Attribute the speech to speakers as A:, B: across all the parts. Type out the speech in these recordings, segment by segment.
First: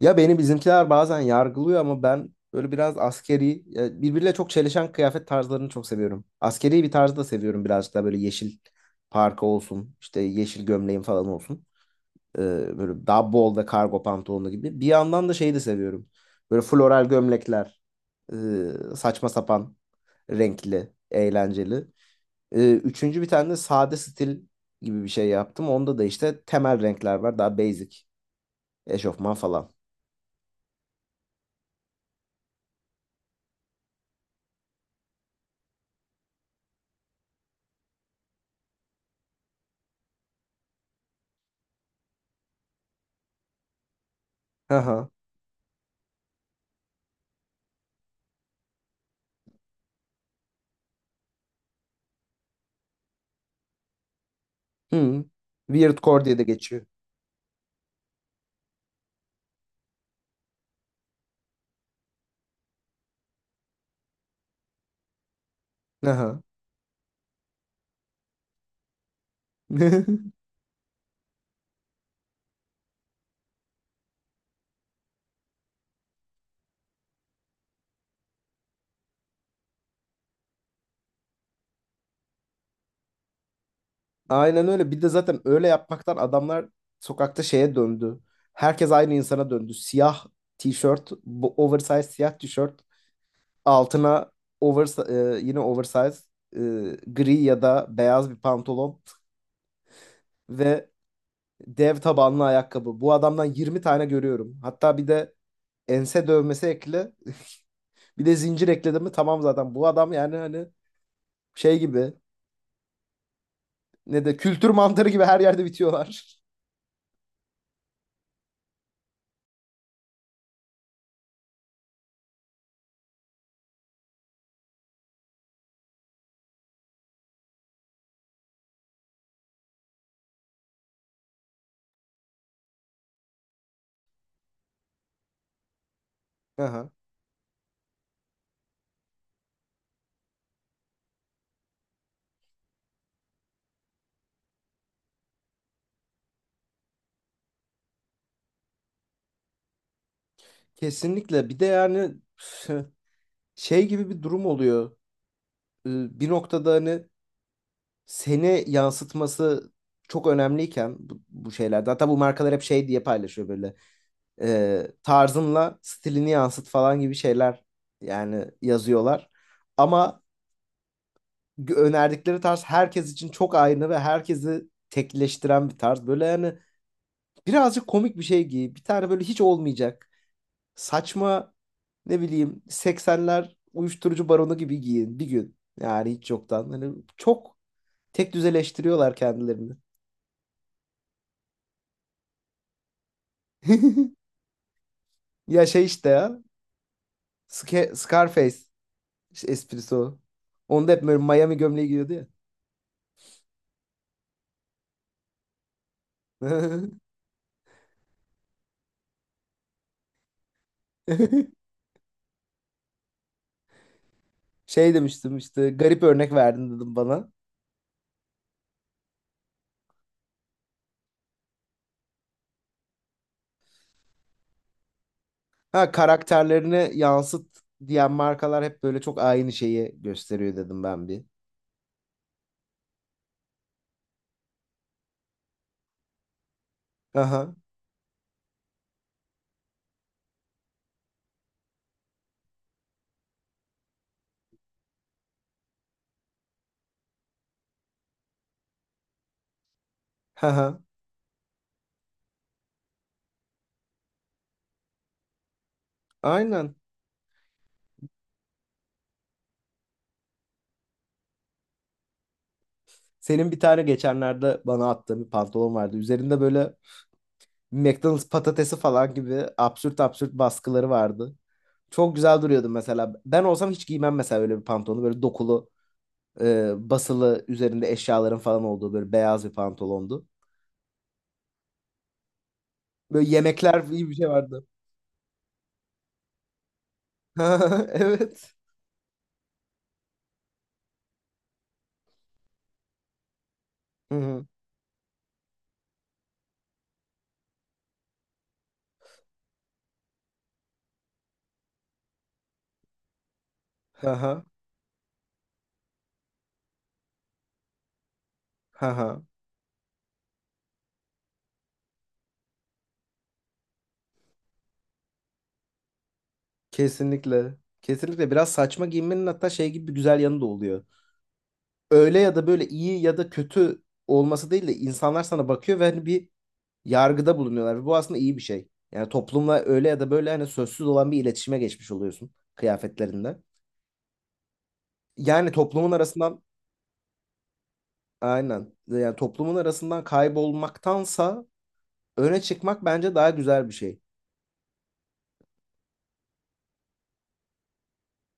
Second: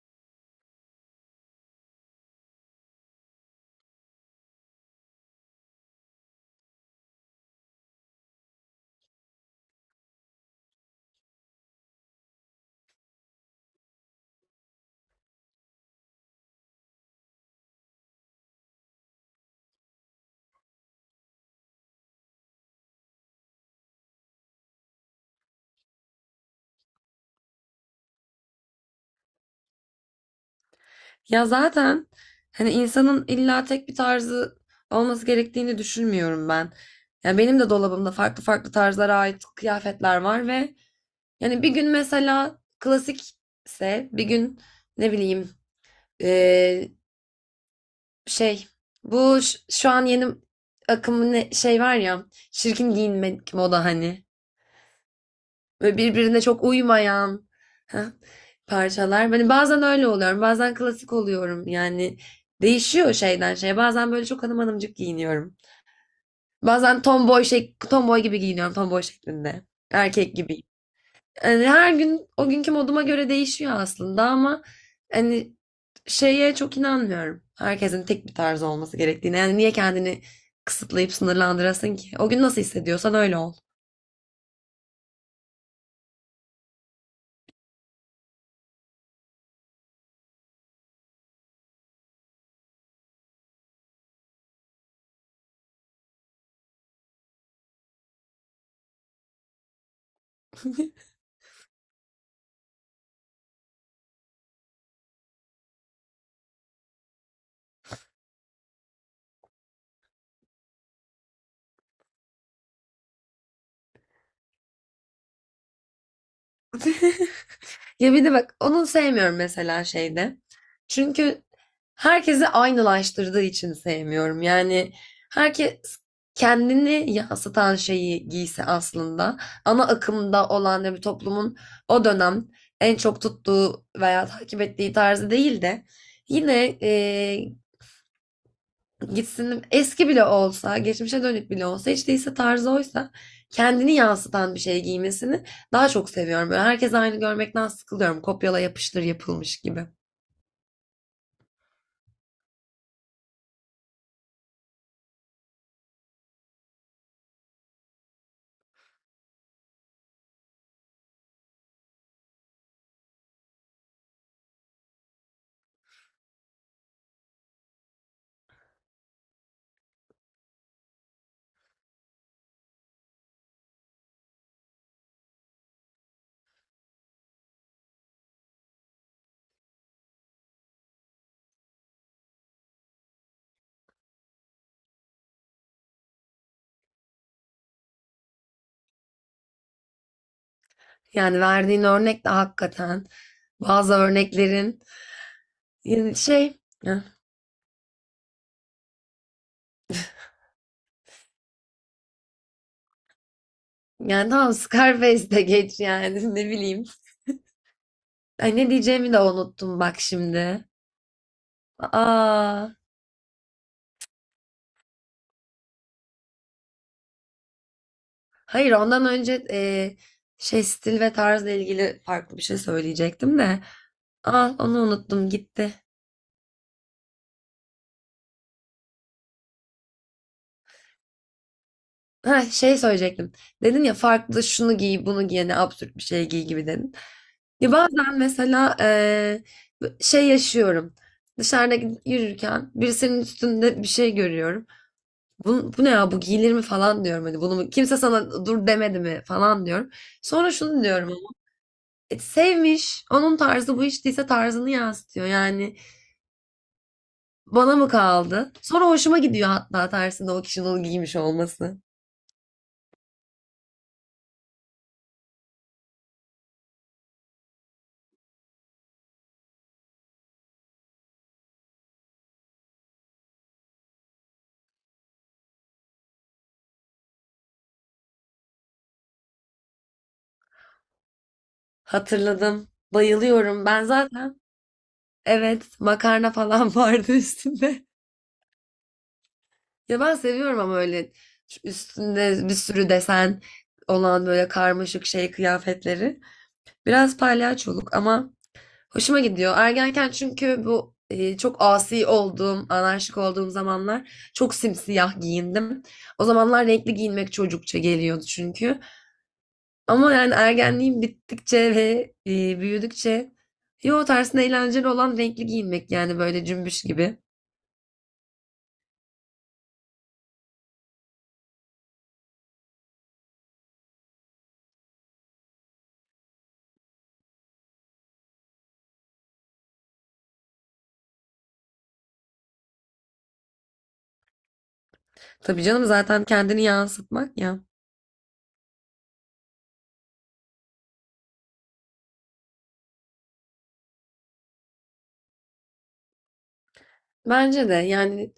A: Ya beni bizimkiler bazen yargılıyor ama ben böyle biraz askeri, ya birbiriyle çok çelişen kıyafet tarzlarını çok seviyorum. Askeri bir tarzı da seviyorum birazcık daha böyle yeşil parka olsun, işte yeşil gömleğim falan olsun. Böyle daha bol ve kargo pantolonu gibi. Bir yandan da şeyi de seviyorum. Böyle floral gömlekler, saçma sapan, renkli, eğlenceli. Üçüncü bir tane de sade stil gibi bir şey yaptım. Onda da işte temel renkler var, daha basic. Eşofman falan.
B: Ya zaten hani insanın illa tek bir tarzı olması gerektiğini düşünmüyorum ben. Ya benim de dolabımda farklı farklı tarzlara ait kıyafetler var ve yani bir gün mesela klasikse bir gün
A: Aha.
B: ne bileyim eee, şey bu şu an yeni akımın şey var ya şirkin giyinmek moda hani.
A: Hı.
B: Böyle
A: Weird core diye
B: birbirine
A: de
B: çok
A: geçiyor.
B: uymayan heh, parçalar. Hani bazen öyle oluyorum, bazen klasik oluyorum. Yani değişiyor şeyden şeye. Bazen böyle çok hanım hanımcık giyiniyorum.
A: Aha.
B: Bazen tomboy şey, tomboy gibi giyiniyorum, tomboy şeklinde. Erkek gibi. Yani her gün o günkü moduma göre değişiyor aslında ama hani şeye çok inanmıyorum. Herkesin tek bir tarzı olması gerektiğine. Yani niye kendini kısıtlayıp sınırlandırasın ki? O gün nasıl hissediyorsan öyle ol.
A: Aynen öyle. Bir de zaten öyle yapmaktan adamlar sokakta şeye döndü. Herkes aynı insana döndü. Siyah tişört, bu oversize siyah tişört. Altına over, yine oversize, e, gri ya da beyaz bir pantolon ve dev tabanlı ayakkabı. Bu adamdan 20 tane görüyorum. Hatta bir de ense dövmesi ekle. Bir de zincir ekledim mi tamam zaten. Bu adam yani hani şey gibi ne de kültür mantarı gibi her yerde bitiyorlar.
B: Ya bir de bak onu sevmiyorum mesela şeyde. Çünkü herkesi aynılaştırdığı için sevmiyorum. Yani herkes kendini yansıtan şeyi giyse aslında ana akımda olan da bir toplumun o dönem en çok tuttuğu veya takip ettiği tarzı değil de yine
A: Aha.
B: gitsin eski bile olsa, geçmişe dönük bile olsa, hiç değilse tarzı oysa kendini yansıtan bir şey giymesini daha çok seviyorum. Böyle herkes aynı görmekten sıkılıyorum. Kopyala yapıştır yapılmış gibi.
A: Kesinlikle. Bir de yani şey gibi bir durum oluyor. Bir noktada hani seni yansıtması çok önemliyken bu şeyler. Hatta bu markalar hep şey diye paylaşıyor böyle. Tarzınla stilini yansıt falan gibi şeyler yani yazıyorlar. Ama önerdikleri tarz herkes için çok aynı ve herkesi tekleştiren bir tarz. Böyle yani birazcık komik bir şey giy. Bir tane böyle hiç olmayacak. Saçma ne bileyim 80'ler uyuşturucu baronu gibi giyin bir gün. Yani hiç yoktan. Hani çok tek düzeleştiriyorlar kendilerini.
B: Yani verdiğin örnek de hakikaten bazı örneklerin
A: Ya şey işte
B: yani
A: ya.
B: şey
A: Scarface esprisi o. Onda hep böyle Miami gömleği giyiyordu ya.
B: yani tamam, Scarface de geç yani. Ne bileyim, ay ne diyeceğimi de unuttum bak şimdi. Aa,
A: Şey demiştim işte garip örnek verdin dedim bana.
B: hayır, ondan önce şey stil ve tarzla ilgili farklı bir şey söyleyecektim de. Aa, onu unuttum gitti.
A: Ha karakterlerini yansıt diyen markalar hep böyle çok aynı şeyi gösteriyor dedim ben bir.
B: Ha, şey söyleyecektim. Dedin ya farklı şunu giy bunu giy ne absürt bir şey giy gibi dedin.
A: Aha.
B: Ya bazen mesela şey yaşıyorum. Dışarıda gidip yürürken birisinin üstünde bir şey görüyorum. Bu, bu ne ya bu giyilir mi falan diyorum. Hani bunu kimse sana dur demedi mi falan diyorum. Sonra
A: Aha.
B: şunu diyorum. E, sevmiş. Onun tarzı bu, hiç değilse tarzını yansıtıyor. Yani
A: Aynen.
B: bana mı kaldı? Sonra hoşuma gidiyor hatta tersinde o kişinin onu giymiş olması.
A: Senin bir tane geçenlerde bana attığın bir pantolon vardı. Üzerinde böyle McDonald's patatesi falan gibi absürt absürt baskıları vardı. Çok güzel duruyordu mesela. Ben olsam hiç giymem mesela öyle bir pantolonu. Böyle dokulu, basılı, üzerinde eşyaların falan olduğu böyle beyaz bir pantolondu.
B: Hatırladım.
A: Böyle
B: Bayılıyorum.
A: yemekler
B: Ben
A: gibi bir şey
B: zaten
A: vardı.
B: evet, makarna falan vardı üstünde.
A: Evet.
B: Ya ben seviyorum ama öyle üstünde bir sürü desen
A: Hı
B: olan
A: hı.
B: böyle karmaşık şey kıyafetleri. Biraz palyaçoluk ama hoşuma gidiyor. Ergenken çünkü bu çok asi olduğum, anarşik olduğum zamanlar
A: Aha.
B: çok simsiyah giyindim. O zamanlar renkli giyinmek çocukça geliyordu çünkü.
A: Aha.
B: Ama yani ergenliğim bittikçe ve büyüdükçe yo tersine eğlenceli olan renkli giyinmek yani böyle cümbüş gibi.
A: Kesinlikle. Kesinlikle biraz saçma giyinmenin hatta şey gibi bir güzel yanı da oluyor. Öyle ya da böyle iyi ya da kötü olması değil de insanlar sana bakıyor ve hani bir yargıda bulunuyorlar. Ve bu aslında iyi bir şey. Yani toplumla öyle ya da böyle hani sözsüz olan bir iletişime geçmiş oluyorsun kıyafetlerinde. Yani
B: Tabii canım,
A: toplumun
B: zaten
A: arasından.
B: kendini yansıtmak ya.
A: Aynen. Yani toplumun arasından kaybolmaktansa öne çıkmak bence daha güzel bir şey.
B: Bence de yani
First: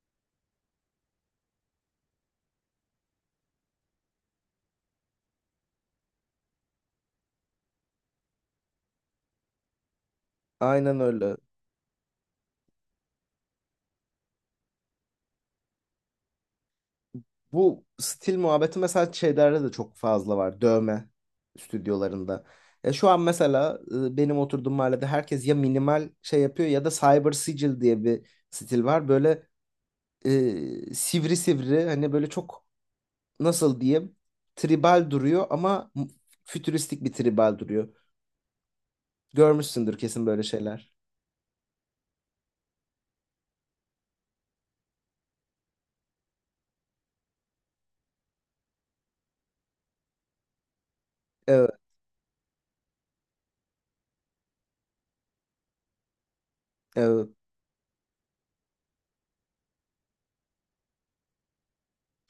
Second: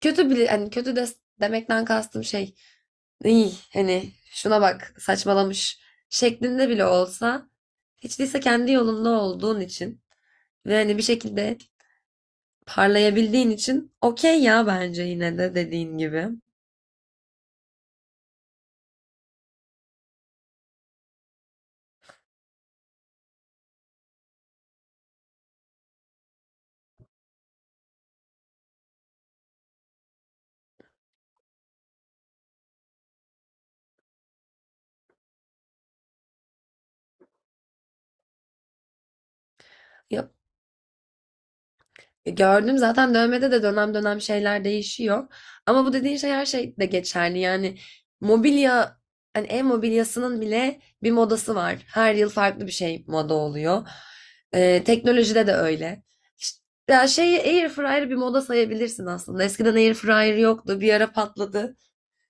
B: kötü bile, hani kötü de demekten kastım şey, İyi hani şuna bak saçmalamış şeklinde bile olsa hiç değilse kendi yolunda olduğun için ve hani
A: Aynen
B: bir
A: öyle.
B: şekilde parlayabildiğin için okey ya bence, yine de dediğin gibi.
A: Bu stil muhabbeti mesela şeylerde de çok fazla var. Dövme stüdyolarında. Şu an mesela benim oturduğum mahallede herkes ya minimal şey yapıyor ya da cyber sigil diye bir stil var. Böyle sivri sivri hani böyle çok nasıl diyeyim tribal duruyor ama fütüristik bir tribal duruyor. Görmüşsündür kesin
B: Ya,
A: böyle şeyler.
B: e, gördüm zaten dövmede de dönem dönem şeyler değişiyor. Ama bu dediğin şey her şeyde geçerli. Yani mobilya, hani ev mobilyasının bile bir modası
A: Evet,
B: var. Her yıl farklı bir şey moda oluyor. Teknolojide de öyle. İşte, ya
A: evet.
B: şeyi, air fryer bir moda sayabilirsin aslında. Eskiden air fryer yoktu. Bir ara patladı.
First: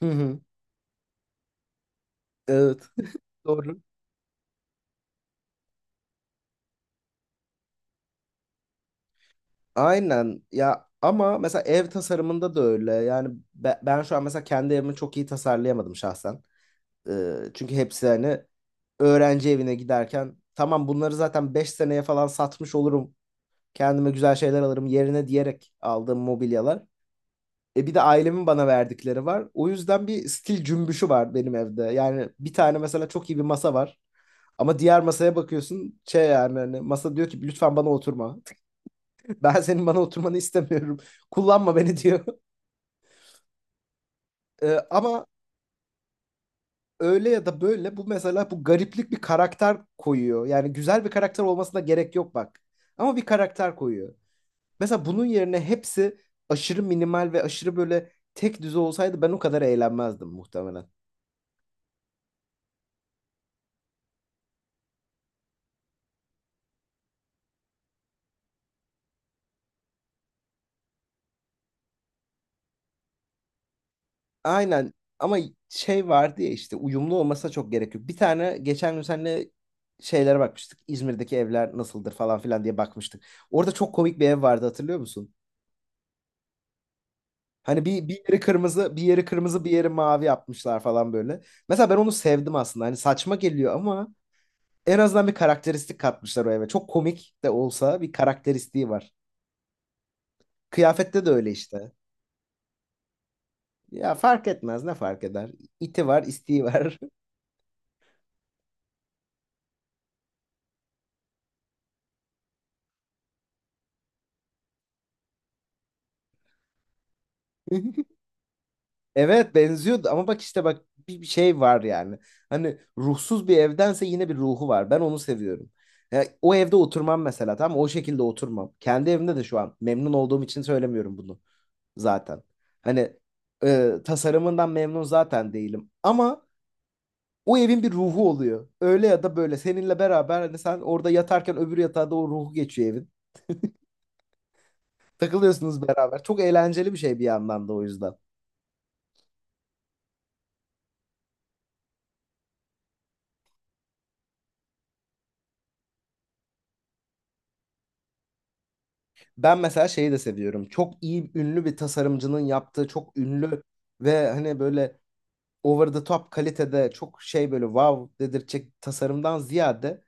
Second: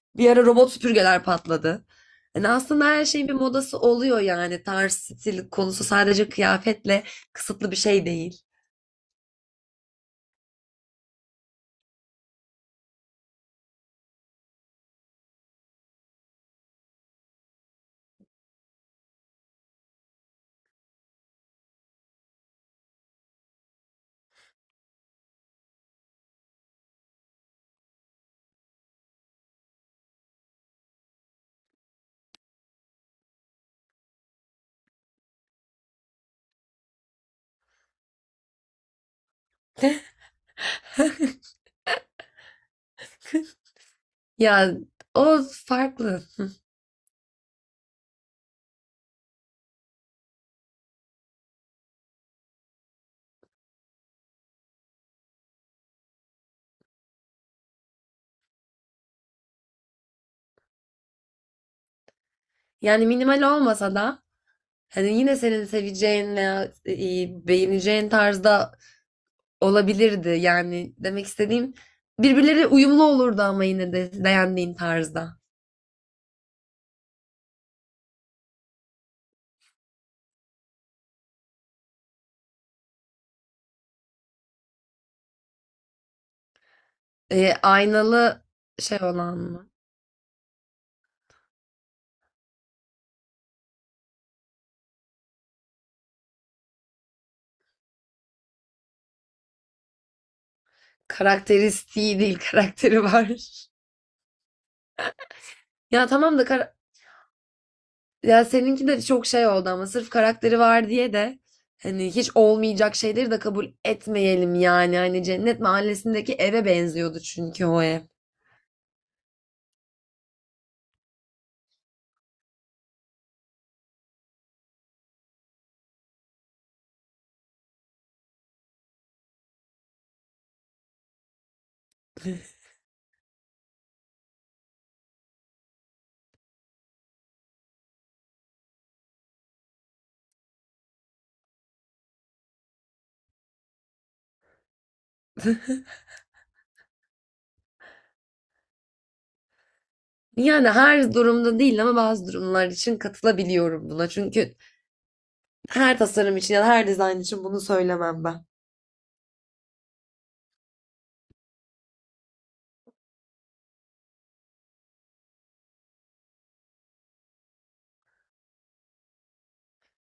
A: Hı
B: Bir
A: hı,
B: ara robot süpürgeler patladı. Yani
A: evet.
B: aslında her şeyin bir modası
A: Doğru.
B: oluyor yani. Tarz, stil konusu sadece kıyafetle kısıtlı bir şey değil.
A: Aynen ya ama mesela ev tasarımında da öyle. Yani ben şu an mesela kendi evimi çok iyi tasarlayamadım şahsen. Çünkü hepsi hani öğrenci evine giderken tamam bunları zaten 5 seneye falan satmış olurum. Kendime güzel şeyler alırım yerine diyerek aldığım mobilyalar. Bir de ailemin bana verdikleri var. O yüzden bir stil cümbüşü var benim evde. Yani bir tane mesela çok iyi bir masa var. Ama diğer masaya bakıyorsun şey yani hani masa diyor ki lütfen bana oturma. Ben senin bana oturmanı istemiyorum. Kullanma beni diyor.
B: Ya
A: Ama
B: o farklı.
A: öyle ya da böyle bu mesela bu gariplik bir karakter koyuyor. Yani güzel bir karakter olmasına gerek yok bak. Ama bir karakter koyuyor. Mesela bunun yerine hepsi aşırı minimal ve aşırı böyle tek düze olsaydı ben o kadar eğlenmezdim muhtemelen.
B: Yani minimal olmasa da hani yine senin seveceğin veya beğeneceğin tarzda olabilirdi yani demek istediğim, birbirleri uyumlu olurdu ama yine de beğendiğin
A: Aynen ama
B: tarzda.
A: şey vardı ya işte uyumlu olmasına çok gerek yok. Bir tane geçen gün seninle şeylere bakmıştık. İzmir'deki evler nasıldır falan filan diye bakmıştık. Orada çok komik bir ev vardı hatırlıyor musun? Hani bir yeri
B: Aynalı
A: kırmızı,
B: şey
A: bir yeri
B: olan
A: kırmızı, bir
B: mı?
A: yeri mavi yapmışlar falan böyle. Mesela ben onu sevdim aslında. Hani saçma geliyor ama en azından bir karakteristik katmışlar o eve. Çok komik de olsa bir karakteristiği var. Kıyafette de öyle işte.
B: Karakteristiği değil, karakteri var.
A: Ya fark etmez ne fark eder? İti
B: Ya
A: var,
B: tamam da
A: isteği
B: kar-
A: var.
B: Ya seninki de çok şey oldu ama sırf karakteri var diye de hani hiç olmayacak şeyleri de kabul etmeyelim yani. Hani Cennet Mahallesi'ndeki eve benziyordu çünkü o ev.
A: Evet benziyordu ama bak işte bak bir şey var yani. Hani ruhsuz bir evdense yine bir ruhu var. Ben onu seviyorum. Ya, o evde oturmam mesela tamam mı? O şekilde oturmam. Kendi evimde de şu an memnun olduğum için söylemiyorum bunu zaten. Hani tasarımından memnun zaten değilim. Ama o evin bir ruhu oluyor. Öyle ya da böyle seninle beraber hani sen orada yatarken öbür yatağa da o ruhu geçiyor evin. Takılıyorsunuz beraber. Çok eğlenceli bir şey bir yandan da o yüzden.
B: Yani her durumda değil ama bazı durumlar için katılabiliyorum buna. Çünkü her tasarım için ya da her dizayn için bunu söylemem ben.
A: Ben mesela şeyi de seviyorum. Çok iyi ünlü bir tasarımcının yaptığı çok ünlü ve hani böyle over the top kalitede çok şey böyle wow dedirtecek tasarımdan ziyade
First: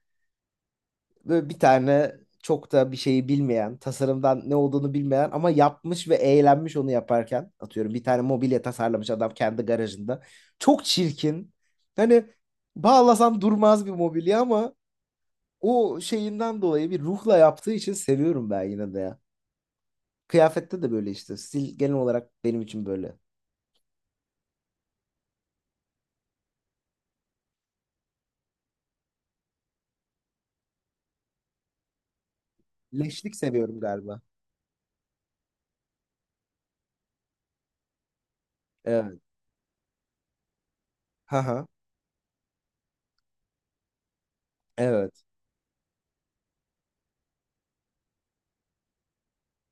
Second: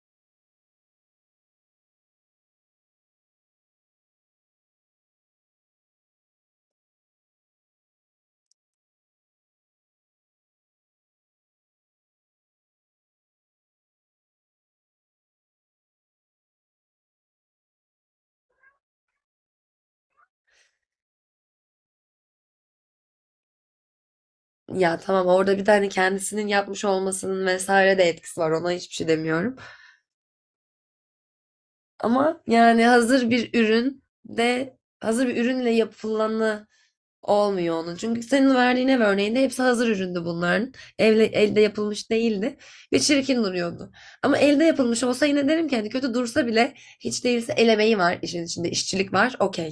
A: böyle bir tane çok da bir şeyi bilmeyen, tasarımdan ne olduğunu bilmeyen ama yapmış ve eğlenmiş onu yaparken. Atıyorum bir tane mobilya tasarlamış adam kendi garajında. Çok çirkin. Hani bağlasan durmaz bir mobilya ama o şeyinden dolayı bir ruhla yaptığı için seviyorum ben yine de ya. Kıyafette de böyle işte. Stil genel olarak benim için böyle.
B: Ya tamam, orada bir tane kendisinin yapmış olmasının vesaire de etkisi var. Ona hiçbir şey demiyorum. Ama yani hazır
A: Leşlik
B: bir
A: seviyorum
B: ürün
A: galiba.
B: de hazır bir ürünle yapılanı olmuyor onun. Çünkü senin verdiğin ev
A: Evet.
B: örneğinde hepsi hazır üründü bunların. Evle, elde
A: Haha.
B: yapılmış değildi ve çirkin duruyordu. Ama elde yapılmış
A: Evet.
B: olsa yine derim ki hani kötü dursa bile hiç değilse el emeği var işin içinde, işçilik var, okey.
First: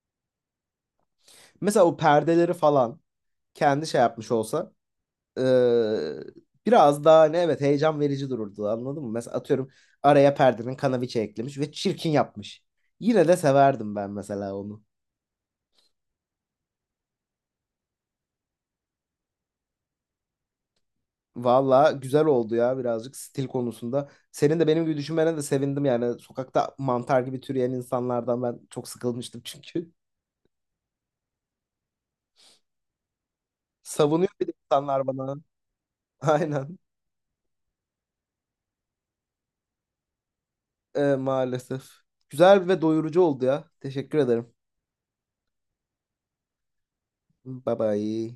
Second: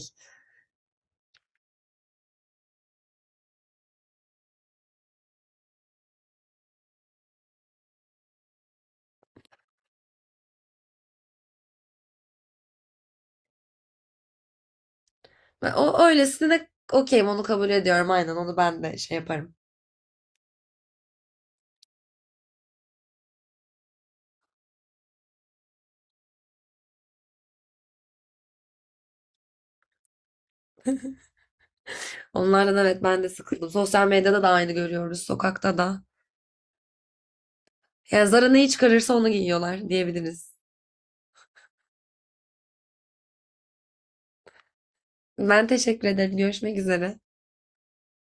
A: Mesela o perdeleri falan kendi şey yapmış olsa eee, biraz daha hani evet heyecan verici dururdu anladın mı? Mesela atıyorum araya perdenin kanaviçe eklemiş ve çirkin yapmış. Yine de severdim ben mesela onu.
B: Ben o öylesine okeyim, onu kabul ediyorum, aynen onu ben de şey yaparım.
A: Valla güzel oldu ya birazcık stil konusunda. Senin de benim gibi düşünmene de sevindim yani. Sokakta mantar gibi türeyen insanlardan ben çok sıkılmıştım çünkü.
B: Onlardan evet, ben de sıkıldım. Sosyal
A: Savunuyor
B: medyada
A: bir
B: da
A: de
B: aynı
A: insanlar
B: görüyoruz,
A: bana.
B: sokakta da.
A: Aynen.
B: Yani Zara neyi çıkarırsa onu giyiyorlar diyebiliriz.
A: Maalesef. Güzel ve doyurucu oldu ya. Teşekkür ederim.
B: Ben teşekkür ederim. Görüşmek üzere.
A: Bye bye.